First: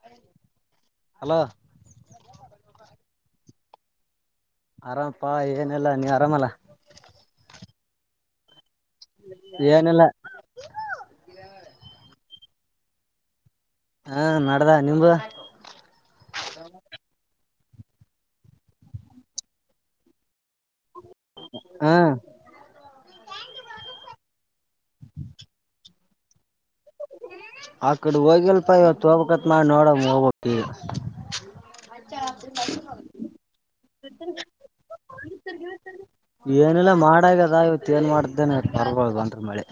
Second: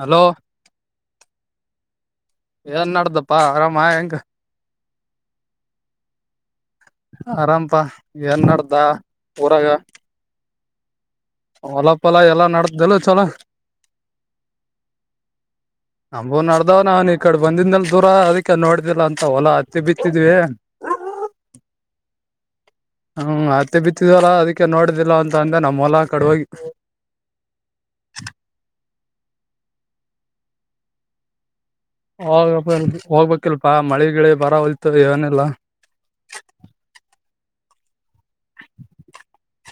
Hello hello ಏನ ಮಾಡಿದಪ್ಪಾ ಆರಾಮಾ ಹೆಂಗ. ಆರಾಮಪಾ ಏನಿಲ್ಲಾ ನೀವ್ ಆರಾಮಲ್ಲಾ ಆರಾಮಪ ಎನ್ನಡ್ದ ಊರಾಗ ಏನಿಲ್ಲ ಹೊಲ ಪಲ ಎಲ್ಲಾ ನಡೆಸಲ ಚಲೋ ಹಾ ನಡ್ದ ನಿಮ್ಮದು ನಮ್ಮಗು ನಡ್ದಾವ್ ನಾವ್ ಈ ಕಡ ಬಂದಿದಲ್ ದೂರ ಅದಕ್ಕೆ ನೋಡಿದಿಲ್ಲ ಅಂತ ಹೊಲಾ ಹತ್ತಿ ಬಿತ್ತಿದ್ವಿ ಹ ಹ್ಮ್ ಅತ್ತೆ ಬಿತ್ತಿದ್ಲ ಅದಕ್ಕೆ ನೋಡಿದಿಲ್ಲ ಅಂತ ಅಂದ್ರೆ ನಮ್ಮ ಹೊಲ್ಲಾ ಕಡುವಾಗಿ ಆ ಕಡೆ ಹೋಗಿಲ್ಪ ಇವತ್ತು ಹೋಗಕತ್ ಮಾಡಿ ನೋಡ ಹೋಗಪ ಈಗ ಹೋಗ ಹೋಗ್ಬೇಕಿಲ್ಪಾ ಮಳಿ ಗಿಳಿ ಬರ ಹೊಯತು ಏನ್ ಇಲ್ಲ ಏನೆಲ್ಲಾ ಮಾಡಾಗ ಆಯ್ತಾ ಮತ್ತ ಏನ್ ಮಾಡ್ದೇನೆ ಬರ್ಬೋದು ಅಂತ ಮಳೆ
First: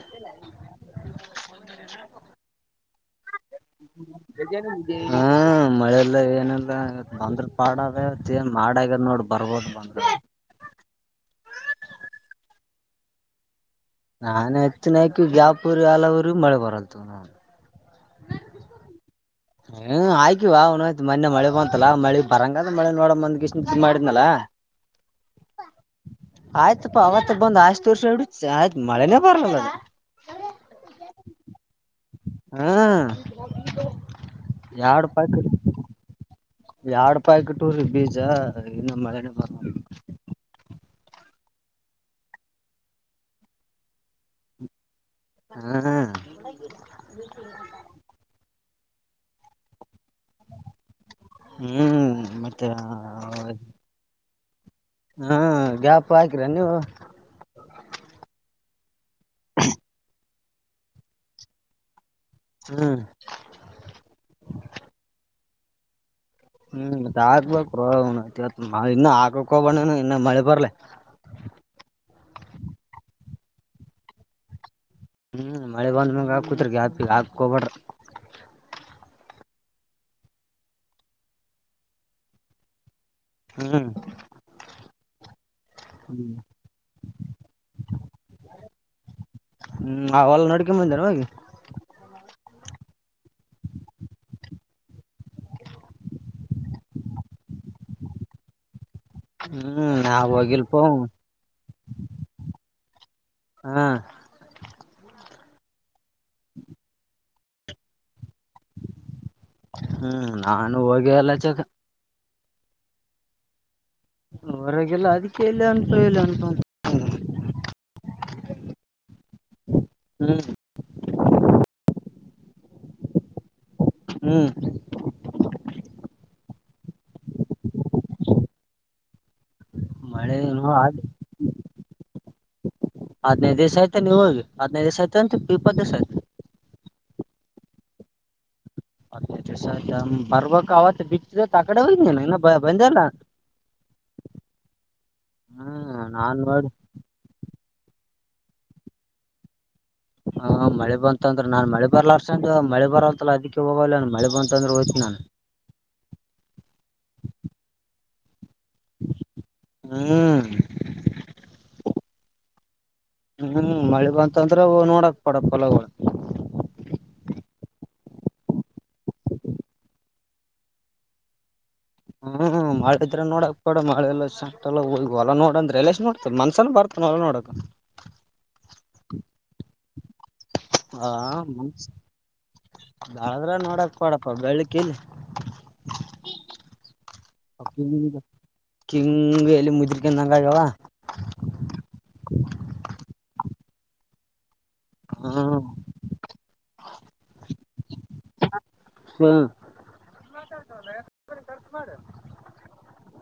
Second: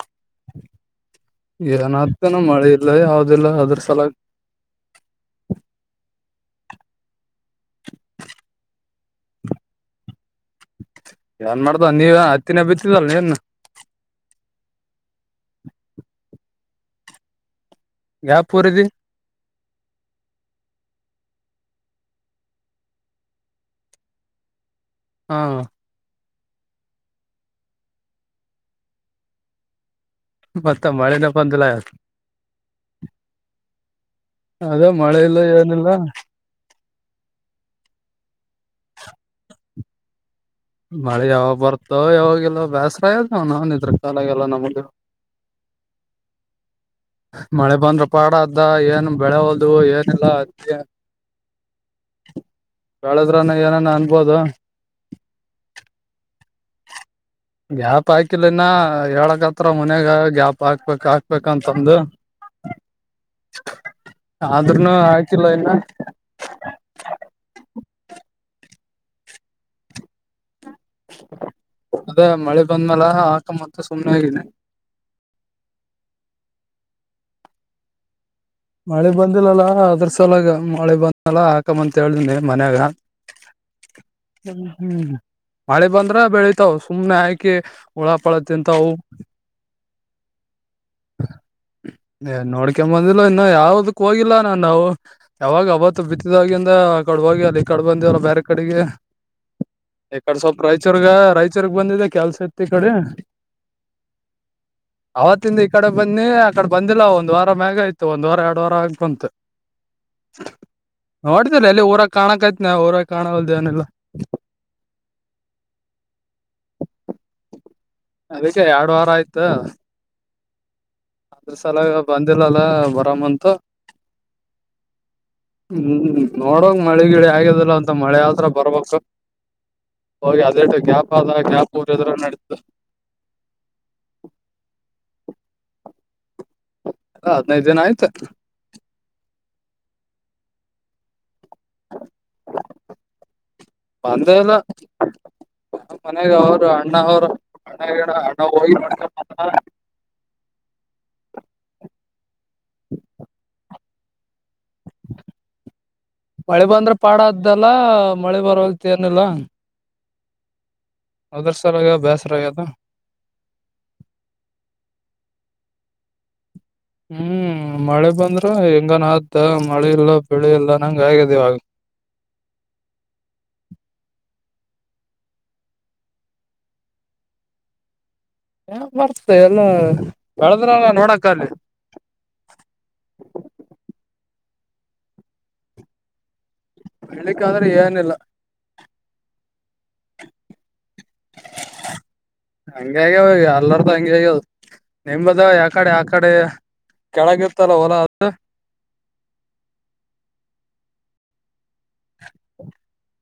ಮಳ ಇಲ್ಲ ಯಾ ಹಾ ಮಳೆ ಇಲ್ಲ ಏನ್ ಏನ ಬಂದ್ರ ಪಾಡದ ಏನ್ ಮಾಡಗ್ಯದ ನೋಡ್ ಬರ್ಬೋದು ಬಂದ್ರ ಏನ್ ಮಾಡ್ದ ನೀವ ಹತ್ತಿನ ಬಿತ್ತಿದ್ದಲ್ ನೀನು ನಾನೇ ಹತ್ತಿನಕು ಯ್ಯಾಪುರಿ ಆಲ ಊರಿಗೆ ಮಳೆ ಬರಲ್ತ ಯಾವ್ ಪೂರಿದಿ ಹ್ಮ್ ಆಯ್ಕಿವ ಅವ್ ಆಯ್ತು ಮೊನ್ನೆ ಮಳೆ ಬಂತಲ್ಲ ಮಳಿ ಬರಂಗದ ಮಳೆ ನೋಡ ಬಂದ್ ಇಷ್ಟ ಮಾಡಿದನಲ [unintelligible] ಹ ಹಾ ಆಯ್ತಪ್ಪಾ ಅವತ್ತ ಬಂದ್ ಆಯ್ತು ವರ್ಷ ಡ ಆಯ್ತು ಮಳೆನೇ ಬರ್ಲಲ್ಲ ಅದು ಮತ್ತ ಮಳಿನೇ ಬಂದಿಲ್ಲ ಹ ಅದ ಮಳೆ ಇಲ್ಲ ಏನಿಲ್ಲ ಯಾಡ್ಪಾಯಕಿಟ್ಟೂರೀ ಬೀಜ ಇನ್ನು ಮಳೆನ ಬರ್ಲಾ ಮಳೆ ಯಾವಾಗ ಬರ್ತಾವ ಯಾವಾಗಲ್ಲ ಬೇಸರ ಅದವ ನ ನಿದ್ರ ಕಾಲಾಗಲ್ಲ ನಮಗ ಹ ಮಳೆ ಬಂದ್ರ ಪಾಡ ಅದ್ದ ಏನ್ ಬೆಳೆ ಹೊಲ್ದು ಏನ್ ಎಲ್ಲ ಅ ಹ್ಮ್ ಮತ್ತೆ ಹೇಳದ್ರನ ಏನಾನ ಅನ್ಬೋದು ಹ್ಮ ಗ್ಯಾಪ್ ಹಾಕಿರ ನೀವು ಗ್ಯಾಪ್ ಹಾಕಿಲಿನ ಹೇಳಕ್ ಹತ್ರ ಮನ್ಯಾಗ ಗ್ಯಾಪ್ ಹಾಕ್ಬೇಕಕ್ ಹಾಕ್ಬೇಕಂತಂದು ಹ್ಮ್ ಆದ್ರೂನು ಹಾಕಿಲ್ಲ ಇನ್ ಹ್ಮ್ ಹಾಕ್ಬೇಕು ಬ್ರೋ ತ್ ಇನ್ನು ಹಾಕಕ್ ಹೋಗ್ಬೇಡ ಇನ್ನು ಮಳೆ ಬರ್ಲಿ ಅದೇ ಮಳೆ ಬಂದ್ಮಲ ಆಕಮ್ಮ ಅಂತ್ ಸುಮಮ್ಮನೆಗಿದೆ ಹ್ಮ್ ಮಳೆ ಬಂದ ಮಂಗ ಹಾಕೂತ್ಕ ಹಾಪಿಲ್ಲ ಹಾಕೊಬಡ್ರಿ ಮಳೆ ಬಂದಿಲ್ಲಲ್ಲ ಅದ್ರ ಸಲಗ ಮಳೆ ಬಂದಲ್ಲ ಹಾಕಂಬಂತ ಹೇಳ್ದಿನಿ ಮನ್ಯಾಗ ಹ್ಮ ಹ ಹ್ಮ್ ಮಳೆ ಬಂದ್ರ ಬೆಳಿತಾವ ಸುಮ್ನೆ ಹಾಕಿ ಉಳಪಳ ತಿಂತವು ಹ್ಮ್ ಅವಲ್ಲ ನೋಡ್ಕ ಬಂದಾರ ಮಿ ಇಲ್ಲ ಇನ್ನು ಯಾವದಕ್ ಹೋಗಿಲ್ಲ ನಾನ್ ನಾವು ಯಾವಾಗ ಅವತ್ತು ಬಿತ್ತಿದವಾಗಿಂದ ಆ ಕಡೆ ಹೋಗಿ ಅಲ್ಲಿ ಈ ಕಡೆ ಬಂದ ಬೇರೆ ಕಡೆಗೆ ಹ್ಮ್ ನಾ ಈ ಕಡೆ ಸ್ವಲ್ಪ ಹೋಗಿಲ್ಪೋ ರಾಯಚೂರ್ಗ ರಾಯಚೂರ್ಗ್ ಬಂದಿದೆ ಕೆಲ್ಸ ಇತ್ತು ಈ ಕಡೆ ಹಾ ಅವತ್ತಿಂದ ಈ ಕಡೆ ಬನ್ನಿ ಆಕಡೆ ಬಂದಿಲ್ಲ ಒಂದ್ ವಾರ ಮ್ಯಾಗ ಆಯ್ತು ಒಂದ್ ವಾರ ಎರಡ ವಾರ ಆಗಕ್ ಬಂತು ಹ್ಮ್ ನಾನು ಹೋಗೆ ಇಲ್ಲ ಚಕ ಕಾಣಕ್ ಆ್ತ ನಾ ಅವರ ಕಾಣಲ್ದೇವನೆಲ್ಲ ಹೊರಗಲ ಅದಕ್ಕೆ ಇಲ್ಲ ಅನ್ಪವ ಇಲ್ಲ ಅನ್ಪ ಅದಕ್ಕೆ ಎರಡು ವಾರ ಆಯ್ತು ಹ್ಮ್ ಅದ್ರ ಸಲ ಬಂದಿಲ್ಲಲ್ಲ ಬರಾಮಂತ ಹ್ಮ್. ಹ್ಮ್ ನೋಡಂಗ ಮಳೆಗಿಳಿ ಆಗದಿಲ್ಲಾ ಅಂತ ಮಳಿ ಆದ್ರ ಬರ್ಬಕ. ಹೋಗಿ ಮಳೆನು ಅದೇಟ ಆಗ್ ಗ್ಯಾಪ್ ಆದ ಗ್ಯಾಪ್ ಊರಿದ್ರ ನಡೀತದ. ಹದ್ನೈದ್ ದಿವ್ಸ ಆಯ್ತೇನ್ ನಿವೋಗಿ ಹದ್ನೈದ್ ದಿವ್ಸ ಆಯ್ತನ್ರಿ ಇಪ್ಪತ್ ದಿವ್ಸ ಆಯ್ತ. ಎಲ್ಲ ಹದನೈದಿನಾ ಆಯ್ತ. ಬರ್ಬಕ ಅವತ್ತ್ ಬಿ. ಇವತ್ ಆಕಡೆ ಹೋಗಿನ್ಯನ್ ಇನ್ನ ಬಂದೇಲ್ಲನಾ. ನಮ್ ಮನೆಗ ಅವ್ರು ಅಣ್ಣಾ ಅವ್ರು ಅ ಅಣ್ಣಾ ಹೊಳಗಿ ಮಾಡ್ಕೋಬಂದಾ. ಹ ಮಳಿಬಂತಂದ್ರ ನಾನ್ ಮಳಿ ಬಾರ್ಲಾಶ್ರಂದ್ ಮಳಿ ಬರ್ವಾತಲ್ಲ ಅದಿಕ್ಕೆ ಹೋಗ್ವಾಲೆನ್ ಮಳಿ ಬಂತಂದ್ರ ಹೋಯ್ತ. ನನ್. ಮಳಿ ಬಂದ್ರ ಪಾಡಾದ್ದಲ್ಲಾ ಮಳಿ ಬರಲ್ತ ಏನಿಲ್ಲ. ಹ್ಮ್. ಆದರಸಲ್ಯಾಗ ಬ್ಯಾಸರಾಗೇದ. ಹ್ಮ್ ಮಳಿ ಬಂತಂದ್ರ ಹೋಗ್ ನೋಡಕ್ ಪಡ ಹೊಲಗೋಳ್. ಹ್ಮ್ ಮಳಿ ಬಂದ್ರ ಹೆಂಗನ ಆದ ಮಳಿ ಇಲ್ಲಾ ಬೆಳಿ ಇಲ್ಲನಂಗ್ ಆಗ್ಯದಿವಾಗ್. ಹ್ಮ್ ಮಳಿದ್ರ ನೋಡಕ್ಬ್ಯಾಡ ಮಳೆಲ್ಲ ಶಂಟಿಲ್ಲಾ ಹೋಗಿ ಹೊಲಾ ನೋಡಂದ್ರೆಲೇಶನ್ ನೋಡ್ತ ಮನ್ಸನ ಬರ್ತ. ಹೊಲ ನೋಡಕ್. ಏನಕ್ ಬರ್ತೆ ಎಲ್ಲಾ. ಹ ಮಂ ಬಾದ್ರ ನೋಡಕ್ ಕೊಡ. ಪಾ ಬೆಳಕಿಲ್. ಹೇಳಿಕ್ಕಂದ್ರ ಏನಿಲ್ಲ. ಕಿಂಗ್ ಎಲ್ಲಿ ಮುದ್ರಕ್ಯಂಗಾಗ್ಯವ. ಎಲ್ಲರ್ದು ಹಂಗೆ ಆಗ್ಯದ. ನಿಂಬದ ಹ್ಮ್ ಯಕಡೆ ಆಕಡೆ ಕೆಳಗಿತ್ತಲ್ಲ ಹೊಲಾ ಅದು. ಹ್ಮ.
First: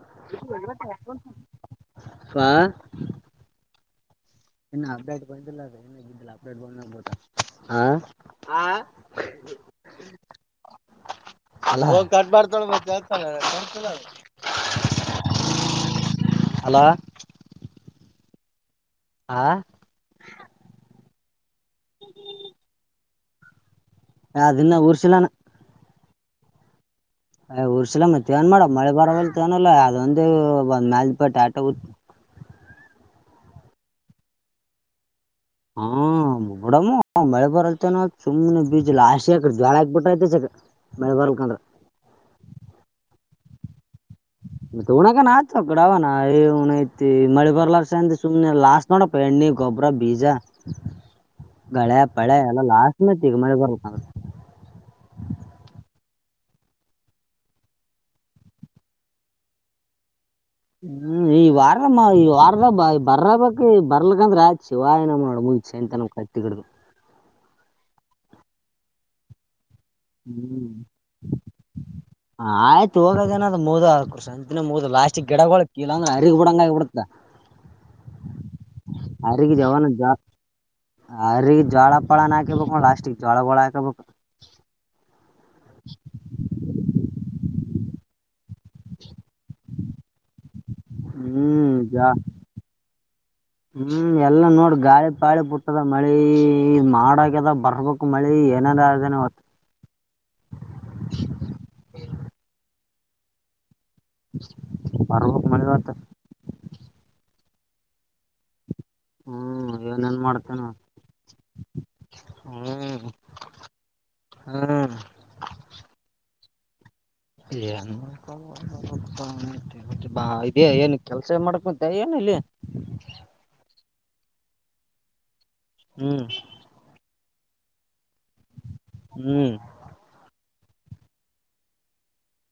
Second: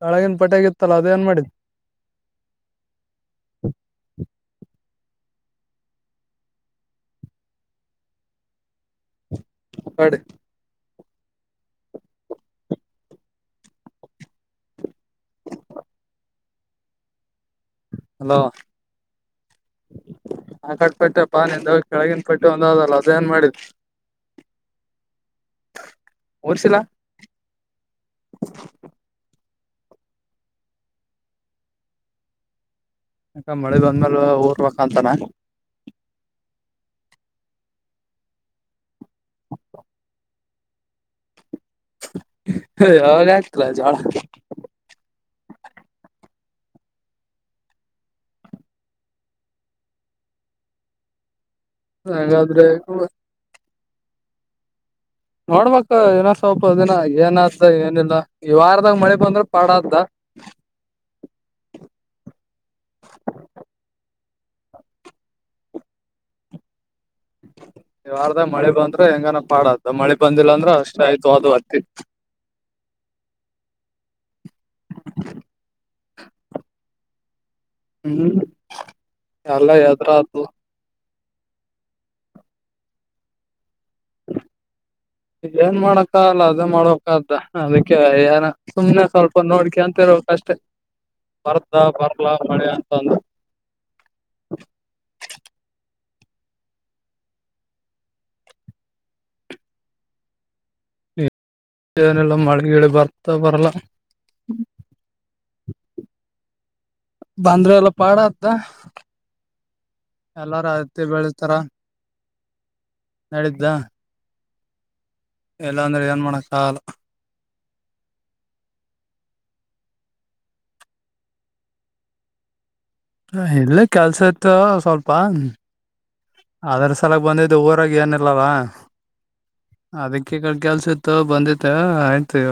ಕೆಳಗಿನ ಪೆಟ್ಟಾಗಿತ್ತಲ್ಲ ಅದೇನ್ ಮಾಡಿದ್ ಪಾ. ಇನ್ನು ಅಪ್ಡೇಟ್ ಬಂದಿಲ್ ಅದ್ ಆ ಆ. ಆಕಾಡಿ. ಅಲ್ಲಾ ಹೋಗ ಕಟ್ ಮಾಡ್ತಳ ಮತ. ಅಲಾ. ಹಲೋ ಆ ಕಟ್ಪಟ್ಟೆಪ್ಪ ನಿಂದ ಕೆಳಗಿನ ಪಟ್ಟಿ ಒಂದದಲ್ಲ. ಏನ್ ಮಾಡಿದಿ. ಏ ಅದಿನ್ನ ಉರ್ಷಿಲ್ಲಣ್. ಒಡ್ಸಿಲ್ಲಾ. ಅಯ್ ಉರ್ಸಿಲಾ ಮತ್ತೇನ್ ಮಾಡಮ ಮಳಿ ಬರವಲ್ತ್. ಾನಲ್ಲ ಅದ ಒಂದೆ ಒ ಮ್ಯಾಲಿನ್ ಪಟ್ಟಿ ಉತ್. ಯಾಕ ಮಳಿ ಬಂದ್ಮೇಲ್ ಓರ್ಬೇಕಂತಾನ. ಹಾ ನೋಡಮ್ಮೂ ಮಳೆ ಬರಲ್ತೇನ ಸುಮನೆ ಬೀಜ ಲಾಶಿಆಕ್ರ ಜ್ವಾಳಾ ಹಾಕ್ಬಿಟ್ರೀಯ್ಥ ಚಕ. ಮಳಿ ಬರ್ಬೇಕಂದ್ರ. ಯಾವಾಗ ಆಗ್ತಿಲಾ ಜ್ವಾಳಾ. ಮತ್ತ ಉುಣಕನ್ ಆಯತ ಕಡ ಅವನ ಏ ಉಣ ಐತಿ ಮಳಿ ಬರ್ಲರ್ಸೆಂದಿ ಸುಮ್ನ ಲಾಸ್ ನೋಡಪ್ಪ ಎಣ್ಣಿ ಗೋ. ಬ್ಬರ ಬೀಜಾ. ಗಳೆ ಪಳೆ ಎಲ್ಲಾ ಹಾಗಾದ್ರೆ ಲಾಸಲೈತಿ ಈಗ ಮಳಿ ಬರ್ಬೇಕಂದ್ರ. ನೋಡ್ಬಕ ಇನ ಸ್ವಪ ದಿನಾ ಏನಾತದ ಏನಿಲ್ಲ ಈ ವಾರದಾಗ ಮಳಿ ಬಂದ್ರ ಪಾಡ ಆತದ. ಹ್ಮ್. ಈ ವಾರಮ ಈ ವಾರದಾ ಬರಬಕ್ ಬರ್ಲಕ್ಕಂದ್ರ ಆತ್ ಶಿವಾಯ ನಮಃ ನೋಡ ಮುಂದ ಸಂಚಾನ ಕಟ್ಟಿಗಿಡದ. ಈ ವಾರದಾಗ್ ಮಳಿ ಬಂದ್ರ ಹೆಂಗಾನ ಪಾಡತ್. ಹ್ಮ್ ಆಯ್ತ ಹೋಗದನದು ಮೋಗದದ್. ಅವಕ್ರು ಸಂತಿನ ಮುಗ್ದ ಲಾಸ್ಟಿಗೆ ಗಿಡ-ಗಿಡಗೊಳ್ ಹರಿಗಿ ಬಿಡಂಗ ಆಗಿಬಿಡ್ತದ. ಹೂಂ ಎಲ್ಲಾ ಎದುರ್ ಆದ್ದು. ಆ ರಿ ಜೋಳ ಪಾಳನ ಹಾಕೆಬೇಕ ಲಾಸ್ಟಿಗ್ ಜೋಳ ಗಳ ಹಾಕಬೇಕ ಇಲ್ಲೆನ ಮಾಡಕ್ಕಾಗಲ್ಲ ಅದೇ ಮಾಡ್ಬೇಕ್ದ ಆತದ ಅದಕ್ಕೆ ಏನ ಸುಮನೆ ಸ್ವಲ್ಪ ನೋಡ್ಕೆಂತ ಇರಬೇಕ್ ಅಷ್ಟೆ ಬರ್ತದ ಬರ್ಲಾ ಮಳಿ ಅಂತಂದು ಹೂಂ ಎಲ್ಲಾ ನೋಡ ಗಾಳಿ ಪಾಳಿ ಬುಟ್ಟದ ಮಳಿ ಮಾಡಾಗ್ಯದ ಬರ್ಬೇಕು ಮಳಿ ಏನೇನ ಆದೇನ ಇವತ್ತ [inaudible] ಎನಿಲ್ಲ ಮಳಿಗಿಳಿ ಬರ್ತಾದ ಬರಲ್ಲ ಬರಬೇಕ ಮಳಿ ಇವತ್ತ ಬಂದ್ರ ಎಲ್ಲ ಪಾಡತ್ತದ ಹ್ಮ್ ಏನೇನ್ ಮಾಡ್ತೇನ ಎಲ್ಲಾರು ಹತ್ತಿ ಬೆಳಸತಾರ ಹ್ಮ್ ನಡಿತ್ತದ ಹ್ಮ್ ಎಲ್ಲಾ ಅಂದ್ರ ಏನ್ ಮಾಡಕಾಗಲ ಇದೆ ಏನ್ ಕೆಲ್ಸ ಮಾಡ್ಕೊಂತ ಏನ ಎಲ್ಲಿ ಇಲ್ಲೆ ಕೆಲ್ಸ ಇತ್ ಸ್ವಲ್ಪ ಹ್ಮ್ ಅದ್ರ ಸಲಕ್ ಬಂದಿದ್ದೆ ಊರಾಗ ಏನಿಲ್ಲಲ್ಲ ಹ್ಮ್ ಅದಕ್ಕೆ‌ ಈ ಕಡಿ ಕೆಲ್ಸಿತ್ತು ಬಂದಿದೆ ಆಯ್ತ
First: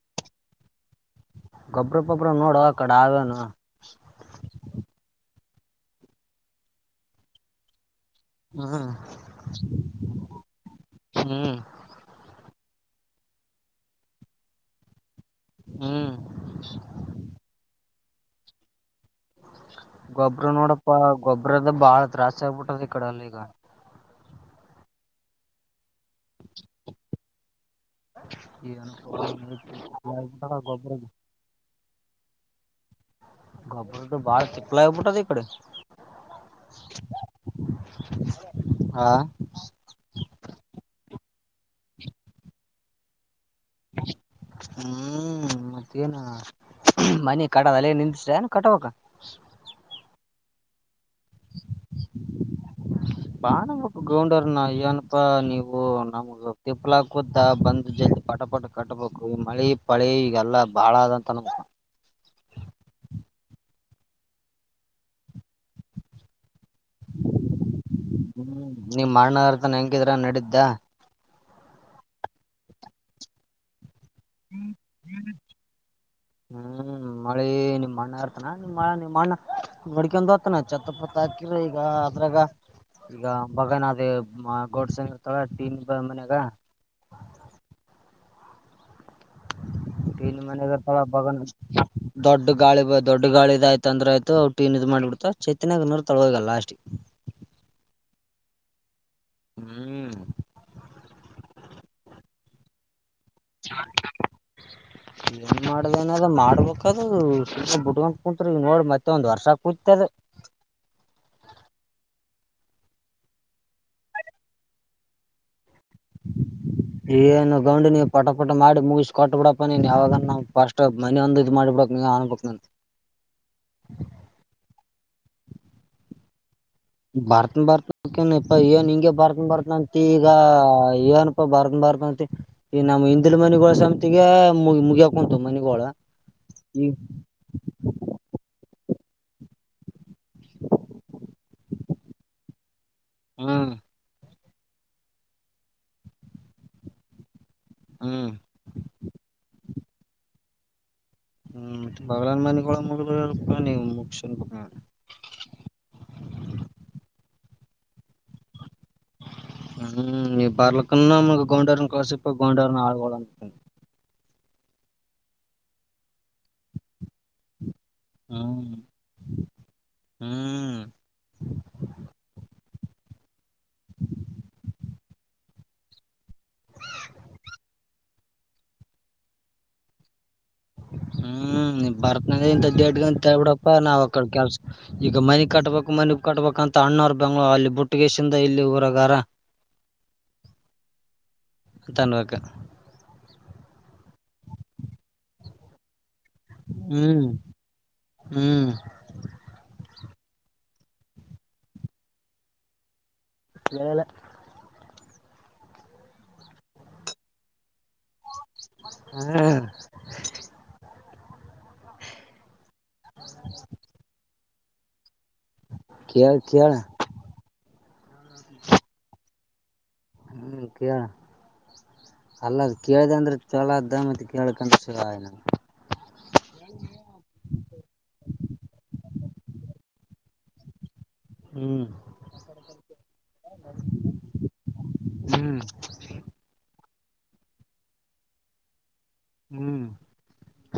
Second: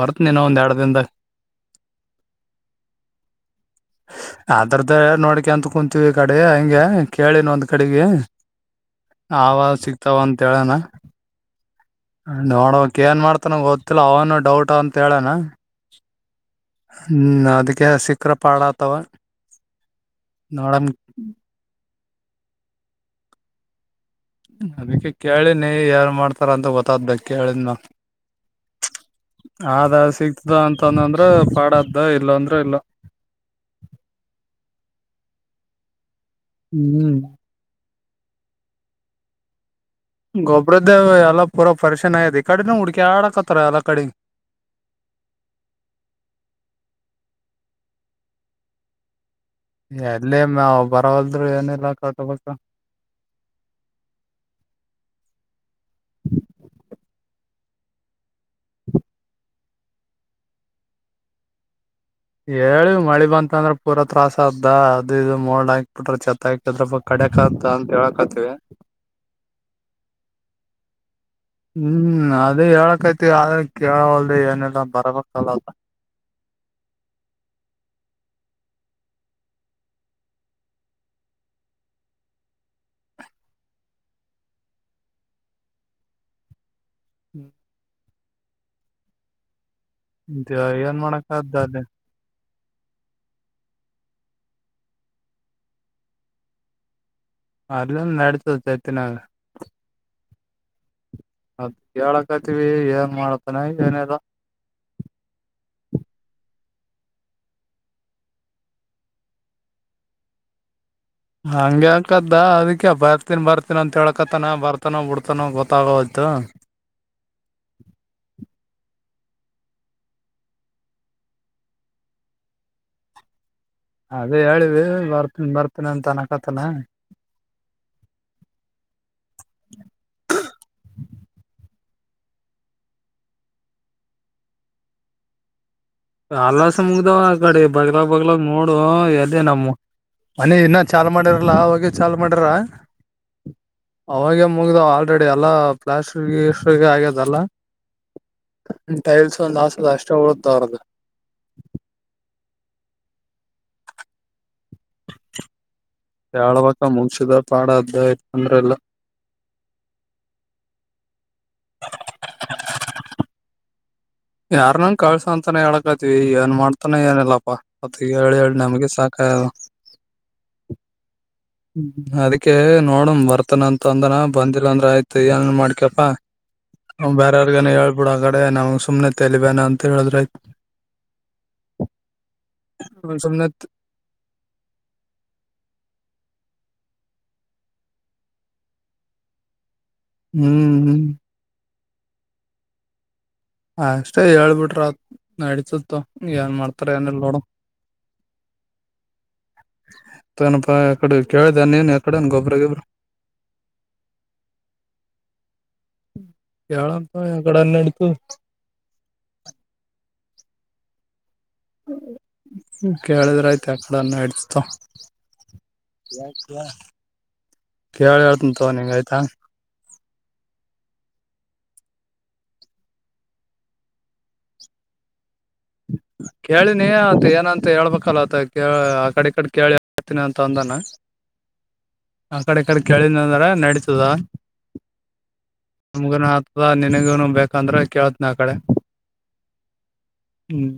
ಬರ್ತನಿ ಇನೊಂದ ಎರಡ ದಿನದಾಗ ಗೊಬ್ಬರ್ ಪಬ್ರ ನೋಡೊ ಅ ಕಡ ಆದೇನ ಕ ಅಂತ್ ಕುಂತವಿ ಈ ಕಡಿ ಹಂಗೆ ಕೇಳಿನ ಒಂದ್ ಕಡಿಗಿ ಹಾ ಹ್ಮ್ ನೋಡಬೇಕ್ ಏನ್ ಮಾಡ್ತನ ಗೊತ್ತಿಲ್ಲ ಅವನು ಡೌಟ್ ಅಂತ ಕೇಳನ ಹ್ಮ್ ಅದಕ್ಕೆ ಸಿಕ್ಕರ ಪಾಡ ಆತವ ಗೊಬ್ಬರ ನೋಡಮ್ ನೋಡಪ್ಪ ಗೊಬ್ಬರ್ ದ ಬಾಳ ತ್ರಾಸ ಆಗ್ಬಿಟ್ಟದ ಈ ಕಡೆ ಎಲ್ಲ ಈಗ ಅದಕ್ಕೆ ಕೇಳಿನಿ ಏನ ಮಾಡ್ತಾರ ಅಂತ ಗೊತ್ತಾದ್ದ ಕೇಳಿದ್ ಮ್ಯಾಲ [inaudible] ಆದ ಸಿಗ್ತದ ಗೊಬ್ರ ಅಂತಂದಂದ್ರ ಪಾಡತದ್ದ ಇಲ್ಲ ಅಂದ್ರ ಇಲ್ಲ ಗೋಬ್ಬರದು ಬಾಳ ತಿಪ್ಪಲ ಆಗಿಬಿಟದ ಈ ಕಡಿ ಹ್ಮ್ ಹಾ ಗೊಬ್ರದ್ ಎಲ್ಲ ಪೂರ ಪರಿಶನ್ ಆಗ್ಯದ ಈ ಕಡಿನು ಹುಡುಕ್ಯಾಡ ಹ್ಮ್ ಮತ್ತೇನ ಮನಿ ಕಟ್ಟ ಅದಲ್ಲಿಗೆ ನಿಂತಷೇನ ಕಟ್ಟಬೇಕ ಎಲ್ಲಿಂದ ನಾವ ಅಂದ್ರ ಏನಲ್ಲಾ ಕಟ್ ಬೇಕ್ ಬಾ ಅನ್ನಬೇಕ ಗೌಂಡೆರ್ನ ಏನಪಾ ನೀವು ನಮ್ಗ ತಿಪ್ಪಲಾಗ ಕು ಬಂದ ಜಲ್ದಿ ಪಟ ಪಟ ಕಟ್ಟಬೇಕು ಮಳಿ ಪಳಿ ಈಗೆಲ್ಲಾ ಬಾಳ ಅದಂತ ಅನಬೇಕ ಹೇಳಿವ ಮಳಿ ಬಂತ ಅಂದ್ರ ಪೂರಾ ತ್ರಾಸ ಆತದ್ದ ಅದು ಇದು ಮೋಲಡ ಹಾಕ್ ಬಿಟ್ರ ಚತ್ ಆಗ್ ಸ್ವಲ್ಪ‌ ಕಡೆಕಂತ ಅಂತ ಹೇಳಕತ್ವಿ ಹ್ಮ್ ನಿಮ್ ಅಣ್ಣ ಇರ್ತಾನ ಹೆಂಗಿದ್ರ ನಡಿದ್ದ ಹ್ಮ್ ಅದೇ ಹೇಳಕತ್ತೀವಿ ಆದ ಕೇಳವಲ್ದು ಏನಿಲ್ಲಾ ಬರಬೇಕಲ್ಲ ಅದು ಹ್ಮ್ ಮಳಿ ನಿಮ್ ಅಣ್ಣ ನಿಮ್ಮ ನಿಮ್ಮ ಅಣ್ಣ ಬುಡ್ಕಿಂದ ಹೊತ್ತಾನ ಛತ್ತ ಪತ್ತ ಹಾಕಿರ ಈಗ ಅದ್ರಾಗ ಈಗ ಬಗೆನದ ಗೋಡ್ಸಾನ್ ಇರ್ತಳ ಟೀನ್ನಸದ ಮನ್ಯಾಗ ಹ್ಮ್ ನ್ ಮನೆ ಅಗ ಏನ್ ಡ ಬಗ ಮಾಡಕದ ದಡ್ ಅಲ್ಲಿ [unintelligible] ದೊಡ್ಡ ಗಾಳಿ ದೊಡ್ ಗಾಳಿ ಇದಾಯ್ತ ಅಂದ್ರ ಆಯತ ಟೀನ್ ಇದು ಮಾಡಬಿಡ್ತರ ಚೇತಿನ್ಯಾಗರ ಇರುತ್ತಾಳ ಹೋಗಿ ಲಾಷ್ಟಿಗ ಅಲ್ಲಿಂದ ನಡ್ತಿತಿದ ಚೇತಿನಾಗ ಹ್ಮ್ ಅದ ಕೇಳಕ್ತಿವಿ ಏನ್ ಮಾಡತಾನ ಏನಿಲ್ಲ ಮಾಡದೇನದ್ ಮಾಡ್ಬೇಕದು ಸುಮ್ನೆ ಬಿಟ್ಕೊಂತ ಕುಂತ್ರ ನೋಡ್ ಮತ್ತೆ ಒಂದ್ ವರ್ಷಾಗ ಕೂತದ [inaudible] ಹಂಗಗೆ ಅಕದ ಅದಕ ಬರ್ತಿನಿ ಬರ್ತೀನ ಅಂತ ಹೇಳಕತಾನ ಬರ್ತಾನೋ ಬಿಡ್ತಾನೋ ಗೊತ್ತ ಏನು ಗೌಂಡಿನಿ ಪಟ ಟ್ಟ ಮಾಡಿ ಮೂಗಿಸಸ್ ಕೊಟ್ಟಟ್ ಬಿಡಪ್ಪ ನೀನ್ ಯಾವಾಗಫಸ್ಟ್ ಮನಿ ಒಂದ ಇ್ ಮಾಡಿಬ ಬಿಡಕ್ ನೀ ಅನ್ಬಬೇಕಕ್ ನ ಅದೇ ಹೇಳಿವಿ ಬರ್ತನಿ ಬರ್ತೀನಿ ಅಂತನಕ ಬರ್ತ ಬರ್ತಕೇನ್ ಇಪ ಏನ್ ಹಿಂಗಗೆ ಬರ್ತನ್ ಬರ್ತಂತ ಈಗ ಏನಪ ಬರ್ದ ಬರ್ತ ಮ ಈ ನಮ್ಮ್ ಹಿಂದಿಲು ಮನೆಿಗಳ ಸಮತಿಗೆ ಮುಗಿ ಮುಗಿಯಕೊಂಂತ ಮನೆಿಗಳು ಅಲ್ಲಸ ಮುಗ್ದಾವ್ ಆ ಕಡೆ ಬಗ್ಲ ಬಗ್ಲ ನೋಡು ಎದೆೇ ನಮ್ಮ ಮನಿ ಇನ್ನ ಚಾ ಮಾಡಿರಲ್ಲ ಅವಾಗೆ ಚಾಲ್ ಮಾಡಿರ ಹ್ಮ್ ಅವಾಗ ಮುಗಿದ ಆಲ್ರೆಡಿ ಎಲ್ಲ ಪ್ಲಾಸ್ಟಿ ಆಗ್ಯದಲ್ಲಾ ಹ್ಮ್ [inaudible] ಟೈಲ್ಸ್ ಒಂದ ಆಸದ ಅಷ್ಟ ಳತರದು ಹ್ಮ್ ಬಲನ್ ಮನೆಳ ಮುಕ್ಷನ್ ಯಳ್ಬೇಕಕ್ಕ ಮುಂಸಿದ ಪಾಡ ಅದ್ದ [inaudible] ಹ್ಮ್ ನೀ ಬಾರ್ಲ ಕನ್ನ ಮ ಗೌಂಡವರ್ನ್ ಕಳಸಪ್ಪ ಗೌಂಡವರ್ನ ಹಡ್ಗ ಅಿ ಯಾರ್ನಂಗ ಕಳ್ಸ ಅಂತಾನ ಹೇಳಕತ್ತ ಏನ್ ಮಾಡ್ತಾನ ಏನಲ್ಲಾಪ್ಪಾ ಮತ್ತ ಹೇಳಿ ಹೇಳಿ ಹ್ಮ್ ನಮಗೆ ಸಾಕದು ಹ್ಮ್ ಹ್ಮ ಅದಕ್ಕೆ ನೋಡಮ ಬರ್ತನ ಅಂತ ಅಂದನ ಬಂದಿಲ್ಲ ಅಂದ್ರ ಆಯ್ತು ಏನ್ ಮಾಡ್ಕಪ್ಪಾ ಬೇರವರ್ಗ ಹೇಳ್ಬಿಡ ಆ ಕಡೆ ನಾವ್ ಸುಮನೆತೆಲಿ ಬೇನ ಅಂತ ಹೇಳಿದ್ರ ಆಯತ ಹ್ಮ ಬರ್ತ್ ಇಟ್ಗ ಆಯ್ತು ಅಂತಳ್ ಸುಮ್ನೆ ಬಿಿಡಪ್ಪಾ ನಾವ್ ಅಕ್ಕ ಕೆಲ್ಸ ಈಗ ಮನೆಗ್ ಕಟ್ಬೇಕು ಮನಿ ಕಟ್ಬೇಕಂತ ಅಣ್ಣೂರ್ ಬೆಂಗ್ಳೂರು ಅಲ್ಲಿ ಬುಟ್ಟಗೇಶಿಂದ ಇಲ್ಲಿ ಊರಗಾರ ಹ್ಮ್ ಹ್ಮ್ ತನ್ವಕ ಹ ಅಷ್ಟೇ ಹೇಳ್ಬಿಟ್ರ ನಡಸುತ್ತ ಏನ್ ಮಾಡ್ತಾರೆ ಹ್ಮ್ ಏನ್ಲ್ಲೋಡ ಹ್ಮ್ [inaudible] ನಪಾ ಎಕಡೆ ಕೇಳ್ದ ನೀನ್ ಎಕಡ ಗೊಬ್ಬ್ರ ಗೊಬ್ರ ಕೇಳಿಲ್ಲ ಕೇಳಳಂತ ಎ ಕಡೆನ್ನ ಅಡ್ತು ಹ್ಮ್ [inaudible] ಕೇಳಿದ್ರಯ್ತ ಆ ಕಡನ್ನ ಇಡ್ತಿತ ಕಳ್ ಕಳ ಕ ಹೇಳ್ತಂತವ ನಿಂಗ ಆಯ್ತಾ ಹ್ಮಕ್ಕ ಅಲ್ಲ ಅದ ಕೇಳ್ದ ಅಂದ್ರೆ ಚಲ ಅದ್ದ ಮತ್ತೆ ಕೇಳಕಂದ್ರೆ ಚಲನ ಕೇಳಿನಿ ಅತ್ ಏನಂತ ಹೇಳ್ಬೇಕಲ್ಲ ಆತ ತಂದನ ಹ್ಮ್ ಆ ಕಡೆ ಕಡೆ ಕೇಳಿದ ಅಂದ್ರ ನಡೀತದ ಹ್ಮ್ ನಮಗನು ಹತದ ನಿನಗೂನು ಬೇಕಂದ್ರೆ ಕೇೇಳತ್ನ ಆ ಕಡೆ ಹ್ಮ್ ಹ್ಮ್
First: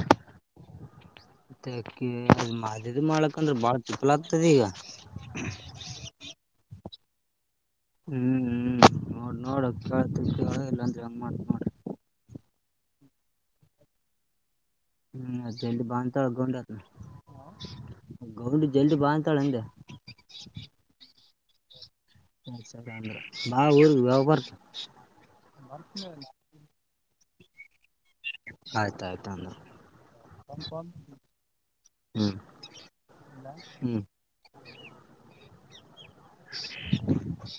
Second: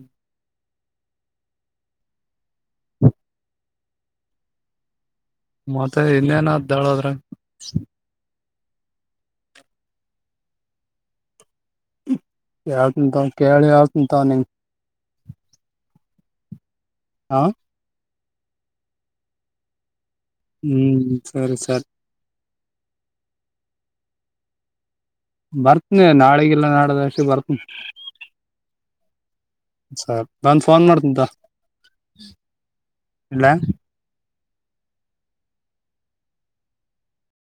[inaudible] ಇದ್ ಮಾಡ್ಕಂದ್ರೆ ಬಾಳ ಥೀಪ್ಪಲ ಆಗ್ತದೆ ಈಗ ಮತ್ತೆ ಇನ್ನೇನದ್ದಾಳದ್ರ ಹ್ಮ್ ಹ್ಮ್ ನೋಡ್ ನೋಡಳ್ತ ಇಲ್ಲಾಂದ ಹೆಂಗ ಮಾಡ್ ನೋಿ ಯಾವ ಉಂಂತ ಕೇಳಿ ಯಾವತ ಉಂಂತಾವ ನಿನ್ ಹ್ಮ್ ಅದ ಎಲ್ಲಿ ಬಾ ಅಂತ ಏಳು ಗೊಂಡೆ ರ್ ಹಾ ನ ಗೌಂಡ ಜಲ್ದಿ ಬಾ ಅಂತಾಳಂದ ಹ್ಮ್ ಸರಿ ಸರಿ ದ್ರೆ ಬಾ ಊರ್ ಯ ಬರ್ತ ಬರ್ತನನೆ ನಾಳಿಗೆಲ್ಲ ನಾಡದಷ್ಟೆ ಬರ್ತನಿ ಆಯ್ತ್ ಆಯ್ತ್ ಅಂದ್ರ ಸರ್ ನನ್ ಫೋನ್ ಮಾಡ್ತನಂತ [inaudible] ಹ್ಮ್ ಹ್ಮ್ [inaudible]